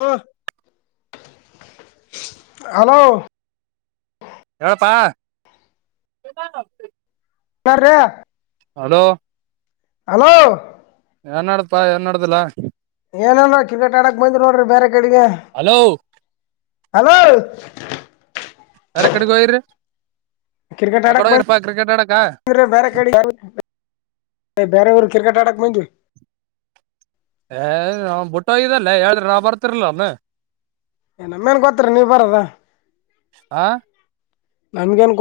ಹ ಹಲೋ ಹೇಳಪ್ಪಾ ಕ್ರ ಹಲೋ ಹಲೋ ಏನ್ಡ್ದಪಾ ಏನ್ಡ್ದಿಲ್ಲ ಏನಲ್ರ ಕಿಲೇಟ್ ಆಡಕ್ ಬಂದರು ನೋಡ್ರಿ ಬೇರೆ ಕಡೆಗೆ ಹಲೋ ಹಲೋ ಯಾರ ಕಡೆ ಗೋಯರಿ ಕ್ರಿಕೆಟ್ ಆಡಕ್ ಬಂದೆ ಬೇರೆ ಕಡೆ ಏ್ ಬೇರೆಯವರು ಕ್ರಿಕೆಟ್ ಆಡಕ್ ಮುಂದ್ವಿ ಏ ನಾವ ಬಿುಟ್ಟೋಗ್ದಲ್ಲ ಹೇಳ್ರಿ ನಾವ ಬರ್ತಿರ್ಲ ಒನು ಏ ನಮ್ಮೇನ್ ಗೊತ್ತರಿ ನೀವ ಬರದ ಆ ನನ್ಗೆನ್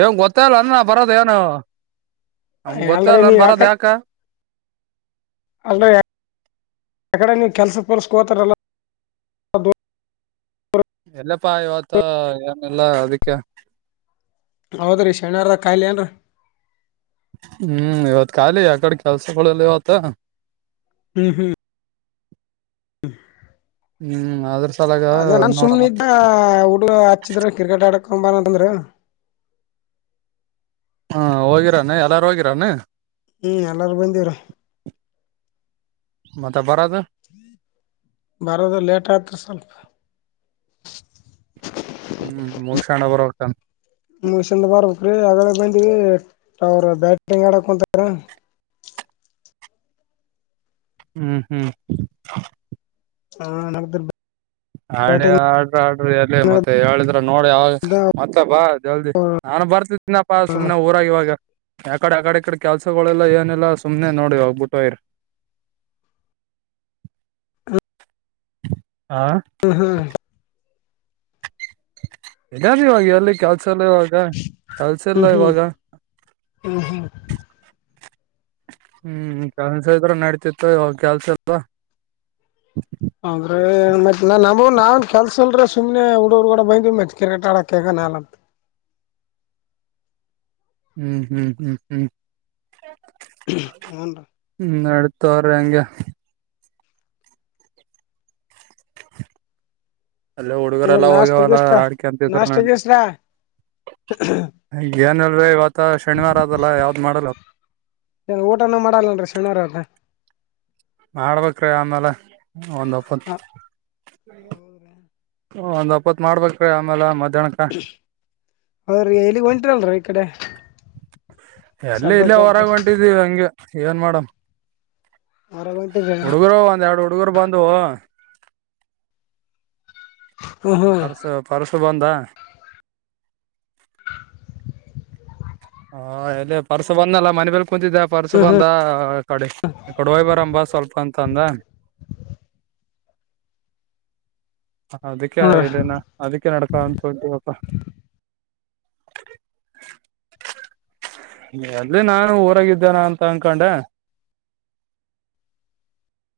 ಏನ್ ಗೊತ್ತಲ್ಲ ಅಂದ ಬರೋದ ಏನು ನಮ್ಗ್ ಗೊತ್ತೇ ಯಳರ ಇಲ್ಲ ನೀ ಅನ್ ಯಕ ಬರೋದ್ ಯಾಕ ಅಕಡೆಮ ಕೆಲ್ಸ ಪೋಲಸ್ಕೋತಾರಲ್ಲ ಎಲ್ಲಪ್ಪ ಇವತ ಏನೆಲ್ಲಾ ಅದಕ್ಕೆ ಹೌದ್ರೀ ಶನಿವಾರದ ಕಾಯಿಲೆ ಏನ್ರ ಹ್ಮ್ ಇವತ್ ಖಾಲಿ ಯ ಕಡೆ ಕೆಲ್ಸಗಳಲ್ಲ ಇವತ್ತ ಹ್ಮ್ ಹ್ಮ್ ಹ್ಮ್ ಅದ್ರ ಸಲಾಗ ಹ ಅದೇ ನನ್ ನೋಡಮಂತ ಸುಮಮ್ಮ್ನಿದ್ದ ಹುಡುಗ ಹಚ್ಚಿದ್ರ ಕ್ರಿಕೆಟ್ ಆಡಕ್ ಕ ಬಾನ ತಂದ್ರ ಹಾ ಹೋಗಿರಾನೆ ಎಲ್ಲಾರು ಹೋಗಿರಾನ ಹ್ಮ್ ಎಲ್ಲಾರೂ ಬಂದವರು ಮತ್ತೆ ಬರದು ಬರೋದ ಲೇಟ್ ಆತ್ ಸ್ವಲ್ಪ ಹ್ಮ್ ಮುಗ ಶಣ್ಣ ಬರೋಟ ಹಸಂದ ಬಾರ್ಬೇಕಕ್್ರಿ ಆಗ ಬಂದಿವವಿಟವರ್ ಬ್ಯಾಟ್ರಂಗ ಆಡ ಕುಂತ್ರ ಹ್ಮ್ ಹ್ಮ್ ಹಾ ನ ಆಡಿ ಆಡ್ರ ಆಡ್ರಿ ಎಲ್ಲಿ ಮತ್ತೆ ಹೇಳಿದ್ರ ನೋಡಿ ಅವ ಮತ್ತ ಬಾ ಜಲ್ದಿ ನ ಬರ್ತಿದನಪ್ಪಾ ಸುಮ್ನೆ ಊರಾಗ ಇವಾಗ ಯಕಡೆ ಆಡೆಡೆ ಕೆಲ್ಸಗಳೆಲ್ಲ ಏನೆಲ್ಲಾ ಸುಮ್ನೆ ನೋಡಿ ಹೋಗ್ಬಿಟ್ಟು ಇ್ರ [inaudible] ಹ್ಮ್ ಹ್ಮ್ ಇದಾದ ಇವಾಗ ಅಲ್ಲಿ ಕೆ ಸಲ್ಲ ಇವಾಗ ಕಲ್ಸ ಎಲ್ಲ ಹ್ಮ್ ಇವಾಗ ಹ್ಮ್ ಹ್ಮ್ ಕೆಲ್ಸ ಇದ್ರ ನಡತಿತ್ತು ಯಾಗ ಕೆಲ್ಸ ಅಲ್ವಾ ಅ್ರೆ ಮತ್ತತ್ ನ ನಮಗ ನಾವನ್ ಕೆಲ್ಸ ಅಲ್ರ ಸುಮ್ನೆ ಹುಡೂರು ಕೂಡ ಬಂದೀವಿ ಮತ್ತತ್ ಕ್ರಿಕೆಟ್ ಆಡಕ್ಗ [inaudible] ಹ್ಮ್ ಹ್ಮ್ ಹ್ಮ್ ಹ್ಮ್ ಹನ್ ರ ತ ರಗೆ ಅಲ್ಲೇ ಊ ಹುಡುಗರೆ ಎಲ್ಲಾ ನಾಷ್ಟ ಹೋಗ್ಯವಲ್ಲ ಗಿಷ್ಟ ಆಡ್ಕೆ ಅಂತಿದ್ರ ನಾಷ್ಟ ನಾಡ್ ಗೀಸ್ರಾ ಈ ಏನಲ್ ಇವತ ಶನಿವಾರ ಆದದಲ್ಲ ಯಾವ್ದ್ ಮಾಡಲ್ಲ [unintelligible] ಊಟನ ಮಾಡಲ್ಲನ್ರರಿ ಶನಿವಾರ ಅತ್ತ [unintelligible] ಮಾಡ್ಬೇಕ್ರೀ ಆಮೇಲೆ ಒಂದ್ ಹಪ್ಪ [unintelligible] ಒಂದ್ ಅಪ್ಪತ್ ಮಾಡ್ಬೇಕ್ರೀ ಆಮೇಲೆ ಮದ್ [unintelligible] ಹೌದ್ರೀ ಎಲ್ಲಿಗ ಹೊಂಟಿರಲ್ರ ಈ ಕಡೆ [unintelligible] ಎಲ್ಲ ಶಬ್ದ ಇಲ್ಲೇ ಕೇಳ್ದ ಹೊರಾಗ ಹೊಂಟಿದೀ ಹಂಗೆ ಏನ್ ಮಾಡಡಮ [unintelligible] ಹೊರಗ್ ಹೊಂಟಿರಿ ಹುಡುಗರು ಒಂದ್ ಎರಡು ಹುಡುಗರು ಬಂದ [unintelligible] ಹ್ಮ್ ಹ್ಮ್ ಪಸ ಪಸು ಬಂದ [unintelligible] ಹಾ ಎಲ್ಲಿ ಪರ್ಸ ಬಂದಲ್ಲ ಮನೆ ಬೇಲ್ [unintelligible] ಕುಂತಿದ್ದ ಪರ್ಸ ಹ್ಮ್ ಬಂದ ಕಡೆ ಕಡೆ ಹೋಯ್ ಬರಂಬ ಸ್ವಲ್ಪ ಅಂತ ಅಂದ [unintelligible] [unintelligible] ಅದಕ್ಕೆ ಹ್ಮ್ ಇೇನಾ ಅದಕ್ಕೆ ನಡಪಾ ಅಂತ ಹೊತೀವಪಾ [unintelligible] ಅದಲಿ ನಾನು ಊರಾಗಿದ್ದೇನ ಅಂತ ಅನ್ಕೊಂಡೆ [unintelligible] [unintelligible]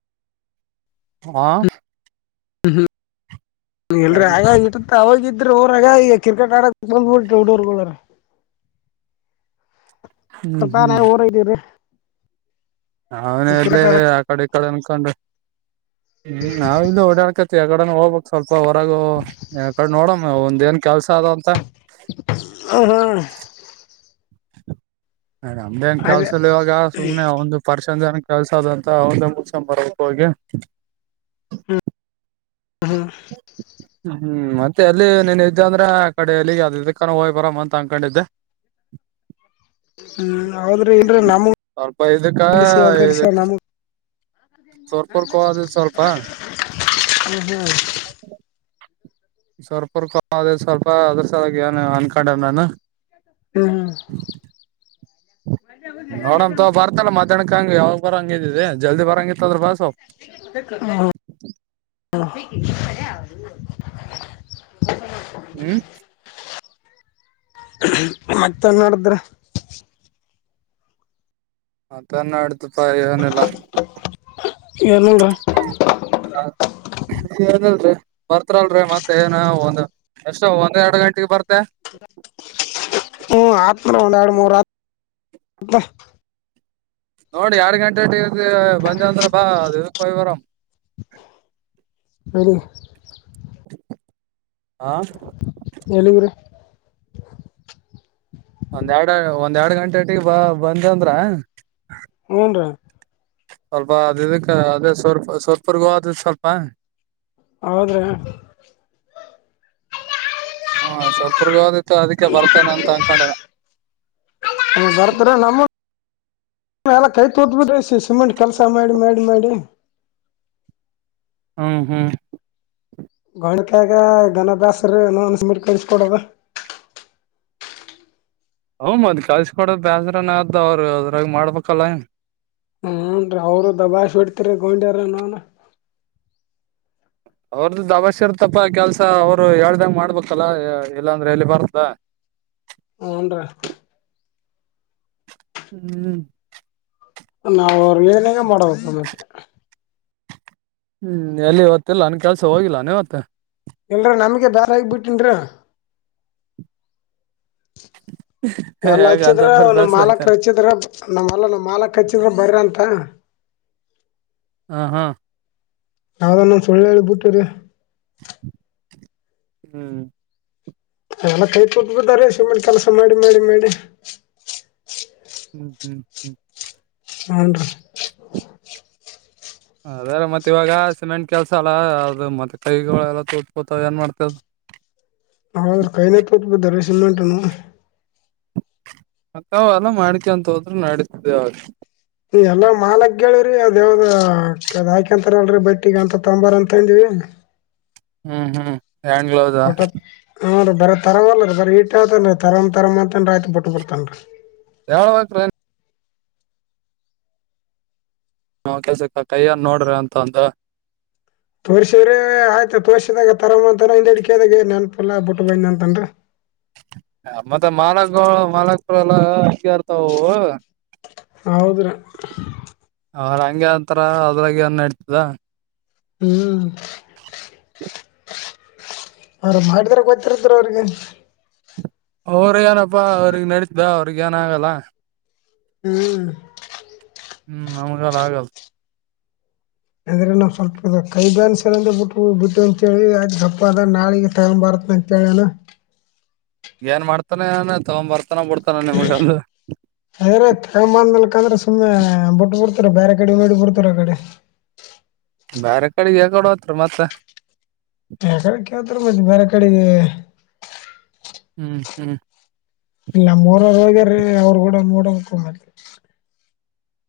ಹಾ [unintelligible] ಹ್ಮ್ ಹ್ಮ್ ಎಲ್ರ ಎಲ್ಲಿ ಆಗಾಗಿ ಇಟ್ಟತ್ತ ಆಾಗ [unintelligible] ಇದ್ರ ರಾಗ ಈಗ ಕ್ರಿಕೆಟ್ ಆಡಕ್ ಬಂದ್ಬ ಹುಡೋರ್ಗಳ [unintelligible] ಹ್ಮ್ ಸ್ವಲ್ಪ ನ ಊರ್ ಇದ್ದೀವ್ರರಿ [unintelligible] ಅವನ ಎಲ್ಲೇ ಆ ಕಡೆ ಕಡೆ ಅನ್ಕೊಂಡು ಹ್ಮ ನಾವ ಇಲ್ಲಿ ಓಡಾಡ್ಕ [unintelligible] ಯಕಡೆ ಹೋಗ್ಬೇಕಕ್ ಸ್ವಲ್ಪ ಹೊರಗ ಯ ಕಡೆ ನೋಡಮ್ಮ ಒಂದ ಏನ್ ಕೆಲ್ಸ ಅದ ಅಂತ [unintelligible] ಹ ಹಾ [unintelligible] ನ ನಮ್ದೇನ್ ಅದೇ ಕೆಲ್ಸಲ್ ಇವಾಗ ಸುಮನೆ ಒಂದು ಪರ್ಷನ್ ಜನ [unintelligible] ಕೆಲ್ಸಾದಂತ ಒಂದೇ ಮುಕ್ಸ ಬರ್ಬೇಕು ಹಿ [unintelligible] ಹ ಹ [unintelligible] ಮತ್ತೆ ಅಲ್ಲಿ ನೀನ್ ಇದ್ದೆ ಅಂದ್ರೆ ಆ ಕಡೆ ಎಲ್ಲಿಗೆ ಅ ಇದಕ್ಕಾನ ಹೋಯ್ ಬರಾಮ ಅಂತ ಅನ್ಕೊಂಡಿದ್ದೆ ಹ್ಮ್ ಹೌದ್ರಿ ಇಲ್ರಿ [unintelligible] ನಮಗ್ ಸ್ವಲ್ಪ ಇದುಕ್ಕ ಕಲ್ಸಿ ದು [unintelligible] ಹ್ಮ ಹಾ [unintelligible] ಸ್ವಲ್ಪರ್ಕ ಅ ಸ್ವಲ್ಪ ಅದ್ರ ಸಲಾಗಿ ಏನ್ ಅನ್ಕೊಂಡಾರ ನಾನ [unintelligible] ಹ್ಮ್ ಹ್ಮ [unintelligible] ನೋಡಂಂತ ಬರ್ತಲ್ಲ ಮ್ಯಾಹ್ಕ ಹಂಗಗೆ ಯಾಗ ಬಂಗಿದಿದೆ ಜಲ್ದಿ ಬರಂಗಿತ್ತದ್ರ ಬಸ್ [unintelligible] ಹ್ಮ [unintelligible] ಎ [unintelligible] ಹ್ಮ್ [unintelligible] ಮತ್ತನ್ ನೋಡಿದ್ರ [unintelligible] ಹ ತನ್ನ ಆಡ್ತಪ್ಪ ಏನೆಲ್ಲ [unintelligible] ಏನಿಲ್ರಿ ಹ ನೀ ಏನಲ್ರರಿ [unintelligible] ಬರ್ತರಲ್ರರಿ ಮತ್ತ ಏನ್ ಒಂದ್ ಎಷ್ಟೋ ಒಂದ್ ಎರಡ್ ಗಂಟೆಗೆ ಬರ್ತ [unintelligible] ಹ್ಮ ಆತ್ನ ಒಂದ ಎರಡು ಮೂರುತ್ [unintelligible] ನೋಡಿ ಎರಡ್ ಗಂಟೆಟ ಬಂದ ಅಂದ್ರ ಬಾ ಅ ಇದಕ್ಯ ಬರಾಮ [unintelligible] ಹ [unintelligible] ಹ [unintelligible] ಎಲ್ಲಿಗ್ರಿ [inaudible] ಒಂದ್ ಎರಡು ಒಂದ್ ಎರಡು ಗಂಟೆಟ್ಟಿಗೆ ಬ ಬಂದ ಅಂದ್ರ [unintelligible] ಹಊನ್ರಾ [unintelligible] ಸ್ವಲ್ಪ ಅದ ಇದಕ್ಕೆ ಅದೇ ಸ್ವಲ್ಪ ಸ್ವಲ್ಪರ್ಗೂ ಅ ಸ್ವಲ್ಪ [unintelligible] ಆದ್ರೆ [unintelligible] ಹಾ ಸ್ವಲ್ಪರ್ಗ [unintelligible] ಅದಕ್ಕೆ ಬರ್ತಾನ ಅಂತ ಅನ್ಕೊಂಡ ಬರ್ತಾರ [unintelligible] ನಮ್ಮ ಎಲ್ಲ ಕೈ ತೋಟ್ಬಸ ಸಿಮೆಂಟ್ ಕೆಲ್ಸ ಮಾಡಿ ಮಾಡಿ ಮಾಡಿ [unintelligible] ಹ್ಮ್ ಹ್ಮ್ [unintelligible] ಗಣಿಕಾಗ ಘನಭ್ಯಾಸರ ಸಿಮೆಂಟ್ಕಲಿಸಕೊಡದು ಹ್ ಮದ್ ಕಳ್ಸಕೊಡ ಬೇಸ್ರನ ಅದ ಅವ್ರು ಅದ್ರಾಗ ಮಾಡ್ಬೇಕಲ್ಲ ಏ ಹೂನ್ರಿ ಅವರು ದಬಾಶ್ ಹೊಡ್ತಿರ ಗೌಂಡಿಯರ ನೌನ ಅವ್ರದ್ದು ದಬಾಶ್ಯರ್ ತಪ್ಪ ಕೆಲ್ಸ ಅವ್ರು ಹೇಳ್ದಂಗ ಮಾಡ್ಬೇಕಲ್ಲ ಇಲ್ಲಾ ಅಂದ್ರೆ ಎಲ್ಲಿ ಬರ್ದ ಹುನ್ರಿ ಹೂ ನಾವು ಅವ್ರ ಏನೇಗ ಮಾಡ್ಬೇಕು ಮತ್ತೆ ಹ್ಮ್ ಎಲ್ಲಿ ಇವತ್ತಿಲ್ಲನ್ನು ಕೆಲ್ಸ ಹೋಗಿಲ್ಲಾನೇವತ್ತ ಇಲ್ರ ನಮಗೆ ಬ್ಯಾಡ ಹಾಗಿ ಬಿಟ್ಟಿನ್ರ ಎಲ್ಲ ಹೇಗ ಅಂತ ಹಚ್ಚಿದ್ರ ಬರ್ ಬೇಸರ ಮಾಲಕರು ಆಯ್ತೇನ್ ಹಚ್ಚಿದ್ರ ನಮ್ಮ್ಲ್ಲ ನಮ್ಮ್ ಮಾಲಕ್ ಹಚ್ಚಿದ್ರ ಬರಂತ ತ್ತಾ ಹ ಹಾ ಯಾವ್ದ ನ್ ಸುಳ್ಳ ಹೇಳಿ ಬಿಟ್ಟರಿ ಹ್ಮ್ ಎಲ್ಲ ಕೈ ಕೂಟ್ಟ ಬಿಟ್ಟಾರಿ ಸುಮ್ ಕೆಲಸ ಮಾಡಿ ಮಾಡಿ ಮಾಡಿ ಹ್ಮ್ ಹ್ಮ್ ಹ್ಮ್ ಹನ್ರರಿ ಅದ್ರ ಮತ್ತತ್ ಇವಾಗ ಸಿಮೆಂಟ್ ಕೆಲ್ಸ ಅಲ್ಲ ಅದು ಮತ್ತೆ ಕೈಗಳ ಎಲ್ಲ ತೂತ ಬಿಳತಾವ ಏನ್ ಮಾಡ್ತದ ಹ್ರ ಕೈನ ತೋತ್ ಬಿದ್ದಾರೆ ಸಿಮೆಂಟ್ನು ಮತ್ತಾವ ಅಲ್ಲ ಮಾಡಿಕೆಂತ ಹೋದ್ರರು ನಡೀತದೆ ಯಾವಾಗ ಎಲ್ಲ ಮಾಲಕ್ ಹೇಳಿವ್ರಿ ಅದ ಯಾವ್ದ ಕ ಹಾಕಂತಾರ ಅಲ್ರಿ ಬಟ್ಟಿಗ ಅಂತ ತೊಂಬಾರ ಅಂತಂದಿವವಿ ಯಂಗ ಹ್ಮ್ ಹ್ಮ್ ಹ್ಯಾಂಡ್ ಗ್ಲೌಸಾ ಹನ್ ರ್ರಿ ಬರ ತರ್ ಅಲ್ಲರ ಬರಿೀ ಇಟ ಅನ್ರಿ ತರ್ ತರಂ ಅಂತೇನ್ ಆಯತು ಬಿಟ್ಟು ಬಿತನ್ರಿ ಹೇಳಬೇಕ್ರಿ ನಾವ್ ಕೆಲ್ಸಕ್ಕ ಕಯ್ಯ ನೋಡ್ರಿ ಅಂತ ಅಂದ ತೋರ್ಸ್ರಿದ ಆಯ್ತು ತೋರ್ಸಿದಾಗ ತರ ಅಂತಾನ ಹಿಂದ ಹಿಡಿಕಿದಾಗ ನೆನಪಲ್ಲ ಬಿುಟ್ಟು ಬಂದ ಅಂತನ್ರ ಮತ್ತ ಮಾಲಕ್ ಮಾಲಕ್ಪರ ಎಲ ಹಿಂಗರ್ತವು ಹೌದ್ರಿ ಅವ್ರು ಅಂಗೆ ಅಂತರ ಅದ್ರಾಗ ನಡ್ತಿದ ಹ್ಮ್ ಅವ್ರ ಮಾಡಿದರ ಗೊತ್ತರಿತ ಅವ್ರಿಗೆ ಅವ್ರ ಏನಪ್ಪಾ ಅವ್ರಿಗೆ ನಡತ್ದ ಅವ್ರಗ ಏನ ಆಗಲ್ಲ ಹ್ಮ್ ಹ್ಮ್ ನಮಗ ಆಗಲ್ ಅದ್ರಲೆ ನಾವು ಸ್ವಲ್ಪ ಕೈ ಬ್ಯಾನ್ಸ್ ಬಿಟ್ಟು ಬಿಟ್ಟು ಅಂತೇಳಿ ಅ ಗಪ್ಪ ಅದ ನಾಳಿಗೆ ಟೈಮ್ ಬಾರತ್ತ ಅಂತೇಳಣ ಏನ್ ಮಾಡ್ತಾನ ಏನ ತಗೊಂಬರ್ತನ ಅದ್ರೆ ತಗೊಂಬಂದಕಂದ್ರೆ ಸುಮ್ನೆ ಬಿಟ್ಟ ಬಿಡ್ತ ಬೇರೆ ಕಡೆ ನೋಡಿ ಬಿಡತಿನಿ ಆ ಕಡಿ ಬರೆ ಕಡೆಗೆ ಯಕಡ ಹೊತ್ರಿಮತ್ತ ಯ ಕಡೆ ಕೇಳ್ತರ ಮತ್ತ ಬೇರೆ ಕಡಗಿ ಹ್ಮ್ ಹ್ಮ್ ಅವರು ಗೂಡ ನೋಡ ಕಡೆ ಹಾಕಿದೆ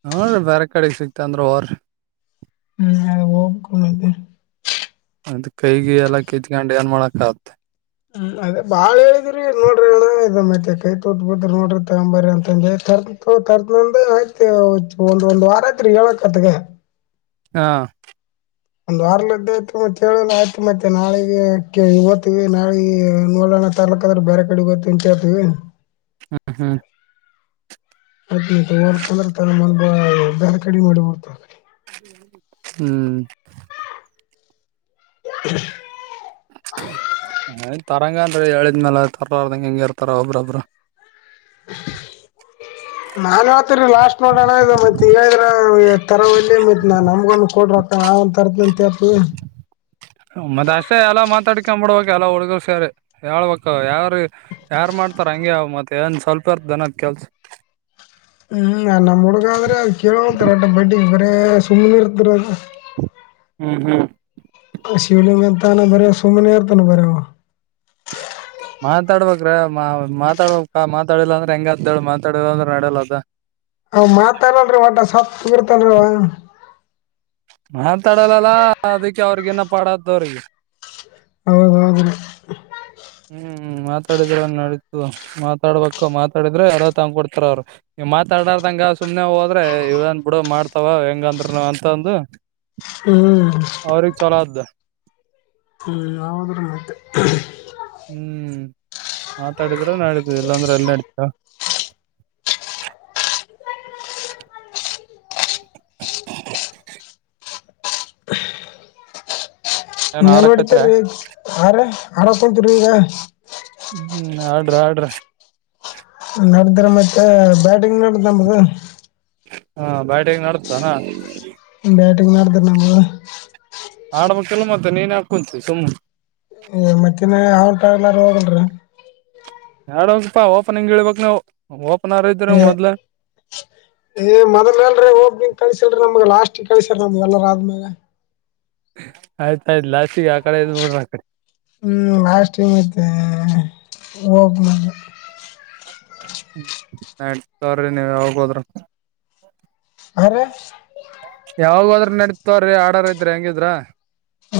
ನೋಡ್ ರಿ ಬೇರೆ ಕಡೆ ಸಿಗ್ತ ಅಂದ್ರ ಹೊರಿ ಹ್ಮ್ ನಾಳೆ ಹೋಗ್ಬೇಕು ಅ ಕೈಗೆ ಎಲ್ಲ ಕಿತ್ಕೊಂಡು ಏನ್ ಮಾಡಕ ಆತ್ತ ಹ್ಮ ಅದೇ ಬಾಳ್ ಹೇಳಿದ್ರಿ ನೋಡ್ರಿ ಅಣ ಇದ ಮತ್ತ ಕೈ ತೋತ್ ಬದ ನೋಡ್ರಿ ತಂಬಾರಿ ಅಂತಂದ ಹೇಳ ತರ್ತಿನಿ ತಗೋ ತರ್ತಿನಿ ಅಂತ ಆಯ್ತ್ ಒಂದ್ ಒಂದ್ ವಾರ ಯತ್ರಿ ಹೇಳಕ್ತ್ಗ ಹಾ ಒಂದ್ ವಾರ್ಲಿಂದ ಆಯ್ತು ಮತ್ತೆೇಳ ಆಯ್ತು ಮತ್ತೆ ನಾಳೆಗೆ ಓತೀವಿ ನಾಳೆ ನೋಡ ತರ್ಲಕ್ಕ ಅಂದ್ರ ಬೇರೆ ಕಡೆ ಹೋಗ್ತೀನಿ ಅಂತ ಹೇಳ್ತಿವಿ ಹ್ಮ ಹ್ಮ್ ಅ ತಂದ್ರ ತ ಮ ದಾರ್ ಕಡಿ ಮಾಡಿಬಡ್ತ ಹ್ಮ್ [inaudible] [inaudible] ತರಂಗನ್ರಿ ಹೇಳಿದ್ಮ್ಯಾಲ ತರರ್ದಂಗ ಹೆಂಗ ಇರ್ತಾರ ಒಬ್ರೊಬರು ನಾನ್ ಆತೀರಿ ಲಾಸ್ಟ ನೋಡೋಣ ಇ ಮತ್ತ ತರವಲ್ಲೇ ಮತ್ ನಾ ನಮ್ಗನ್ನು ಕೊಡ ರೊಕ್ಕ ನಾವ ರ ತರತೀನಿ ಅಂತ ಹೇಳ್ತಿನಿ ಮತ ಅಷ್ಟೇ ಅಲ್ಲ ಕ ಬಿಡ್ಬೇಕ ಎಲ್ಲಾ ಹುಡುಗಲ್ ಸರಿ ಹೇಳ್ಬೇಕ ಯಾರ ಯಾರ್ ಮಾಡ್ತಾರ ಹಂಗೆ ಮತ್ತೆ ಏನ್ ಸ್ವಲ್ಪ ಇರ್ತದೆನಾ ಕೆಲ್ಸ ಹ್ಮ್ ನಮ್ ಹೇ ಸುಮ್ಮ ನಿರ್ತರ ಹ್ಮ್ ಹ್ಮ್ ಶಿವಲಿಂಗ ಅಂತಾನ ಬರ ಸುಮನೆ ಇರ್ತಾನ ಬರ ಮಾತಾಡ್ಬೇಕ್ರ ಮಾ ಮಾತಾಡ್ಬೇಕ ಮಾತಾಡಿಲ್ಲ ಅಂದ್ರೆ ಹೆಂಗ ಆತೇಳ ಮಾತಾಡಿಲ್ಲ ಅಂದ್ರೆ ನಡಲ್ಲ ಅದ ಅವ ಮಾತಾಡಲ್ರಿ ಒಟ್ಟ [unintelligible] ಮಾತಾಡಲ್ಲಲ್ಲ ಅದಕ್ಕೆ ಅವ್ರಿಗನ ಪಾಡ್ದವ್ರಿಗೆ ಹೌದೌದು ರಿ ಹ್ಮ್ ಮಾತಾಡಿದ್ರ ನಡೀತು ಮಾತಾಡ್ಬೇಕ ಮಾತಾಡಿದ್ರೆ ಅರ ತಂದ ಕೊಡ್ತಾರ ಅವ್ರು ಮಾತಾಡಾರ್ದಂಗ ಸುಮನೆ ಹೋದ್ರೆ ಇವನ್ ಬಿಡು ಮಾಡ್ತಾವ ಹೆಂಗಂದ್ರುನು ಅಂತಂದು ಹ್ಮ್ ಅವ್ರಗ ಚೊಲೋ ಆತ ಹ್ಮ ಯಾವುದ್ರ ಮತ್ತೆ ಹ್ಮ್ ಮಾತಾಡಿದ್ರೆ ನಡತದ ಇಲ್ಲಾಂದ್ರೆ ಅಲ್ಲಿ ನಡತದ [inaudible] ಏನ್ ಆಡಕತ್ರ ಮೇಲ್ವಾಡಿತರಿ ಆರಿ ಆ ಈಗ ರೀ ಹ್ಮ್ ಆಡ್ರಿ ಆಡ್ರಿ ನಡದ್ರೆ ಮತ್ತೆ ಬ್ಯಾಟಿಂಗ್ ನಡ್ದನಮದು ಹಾ ಬಾಟಿಂಗ್ ನಡದ ಏನು ಬ್ಯಾಟಿಂಗ್ ನಡದ ರಿ ನಮ್ದು ಆಡ್ಬೇಕ್ಇಲ್ಲ ಮತ್ತೆ ನೀನ್ ಹಾಕ ಕುಂತೀ ಸುಮ್ಮ್ನೆ ಮತ್ತಏನ್ ಹೌನಟ ಆಲರೂ ಹೋಗಲ್ರಿ ಆಡ ಹೋಪಾ ಓಪನಿಂಗ್ ಇಳ್ಬಕ್ ನವು ಓಪನ್ರ ಇದರ ಏ ಮೊದ್ಲ ಏ ಮೊದಲ ಅಲ್ರಿ ಓಪನಿಂಗ್ ಕಳಸಲ್ರಿ ನಮಗ ಲಾಸ್ಟ್ ಕಳಸತಾರ ನಮ್ಗೆ ಎಲ್ಲರ ಆದ್ಮ್ಯಾಗ ಆಯ್ತಾಯ್ತ ಲಾಸ್ಟಿಗೆ ಆ ಕಡೆ ಇದ್ ಬಿೋಡ್ರ ಆ ಕಡೆ ಹ್ಮ್ ಲಾಸ್ಟ್ ಮತ್ತ ಹೋಗ ಮೆ ನಡಿತಾ ತೋರಿ ನೀವ್ ಯಾವಾಗ ಹೋದ್ರ ಹರೆ ನಡಿ ತೋರಿ ಆಡರ್ ಇದ್ರಿ ಹೆಂಗಿದ್ರ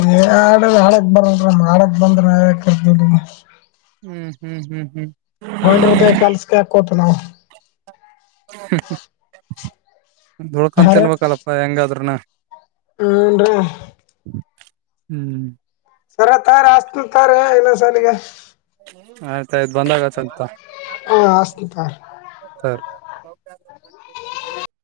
ಹೇ ಆಡ ಆಡಕ್ ಬರಲ್ ನಮ ಹಾಡಕ್ ಬಂದ್ರ್ ನಾವ ಯಾಕ ಕರೀತೀವಿ ನಿಮ್ನ ಹ್ಮ್ ಹ್ಮ್ ಹ್ಮ್ ಹ್ಮ್ ಗೌನ್ಡ್ಯರ ಕೈಯಾಗ ಕೆಲ್ಸಕ ಯಾಕ ಹೋಗತಿವಿ ನಾವು ಳ್ಕಂತನ್ಬೇಕಲ್ಲಪ್ಪಾ ಹೆಂಗಾದ್ರನ ಹನ್ ಹ್ಮ್್ಮ ಸರ ತೋರಿ ಅಚ್ಚತೀನಿ ತೋರಿ ಇನ್ನೊಂದ್ ಸಾಲಿಗೆ ಆಯ್ತಯ್ತು ಬಂದಾಗ ಅಚ್ಚತಿ ಹಾ ಹಸ್ತನ ತಾರ ತೊಗು ಸರಿ [inaudible]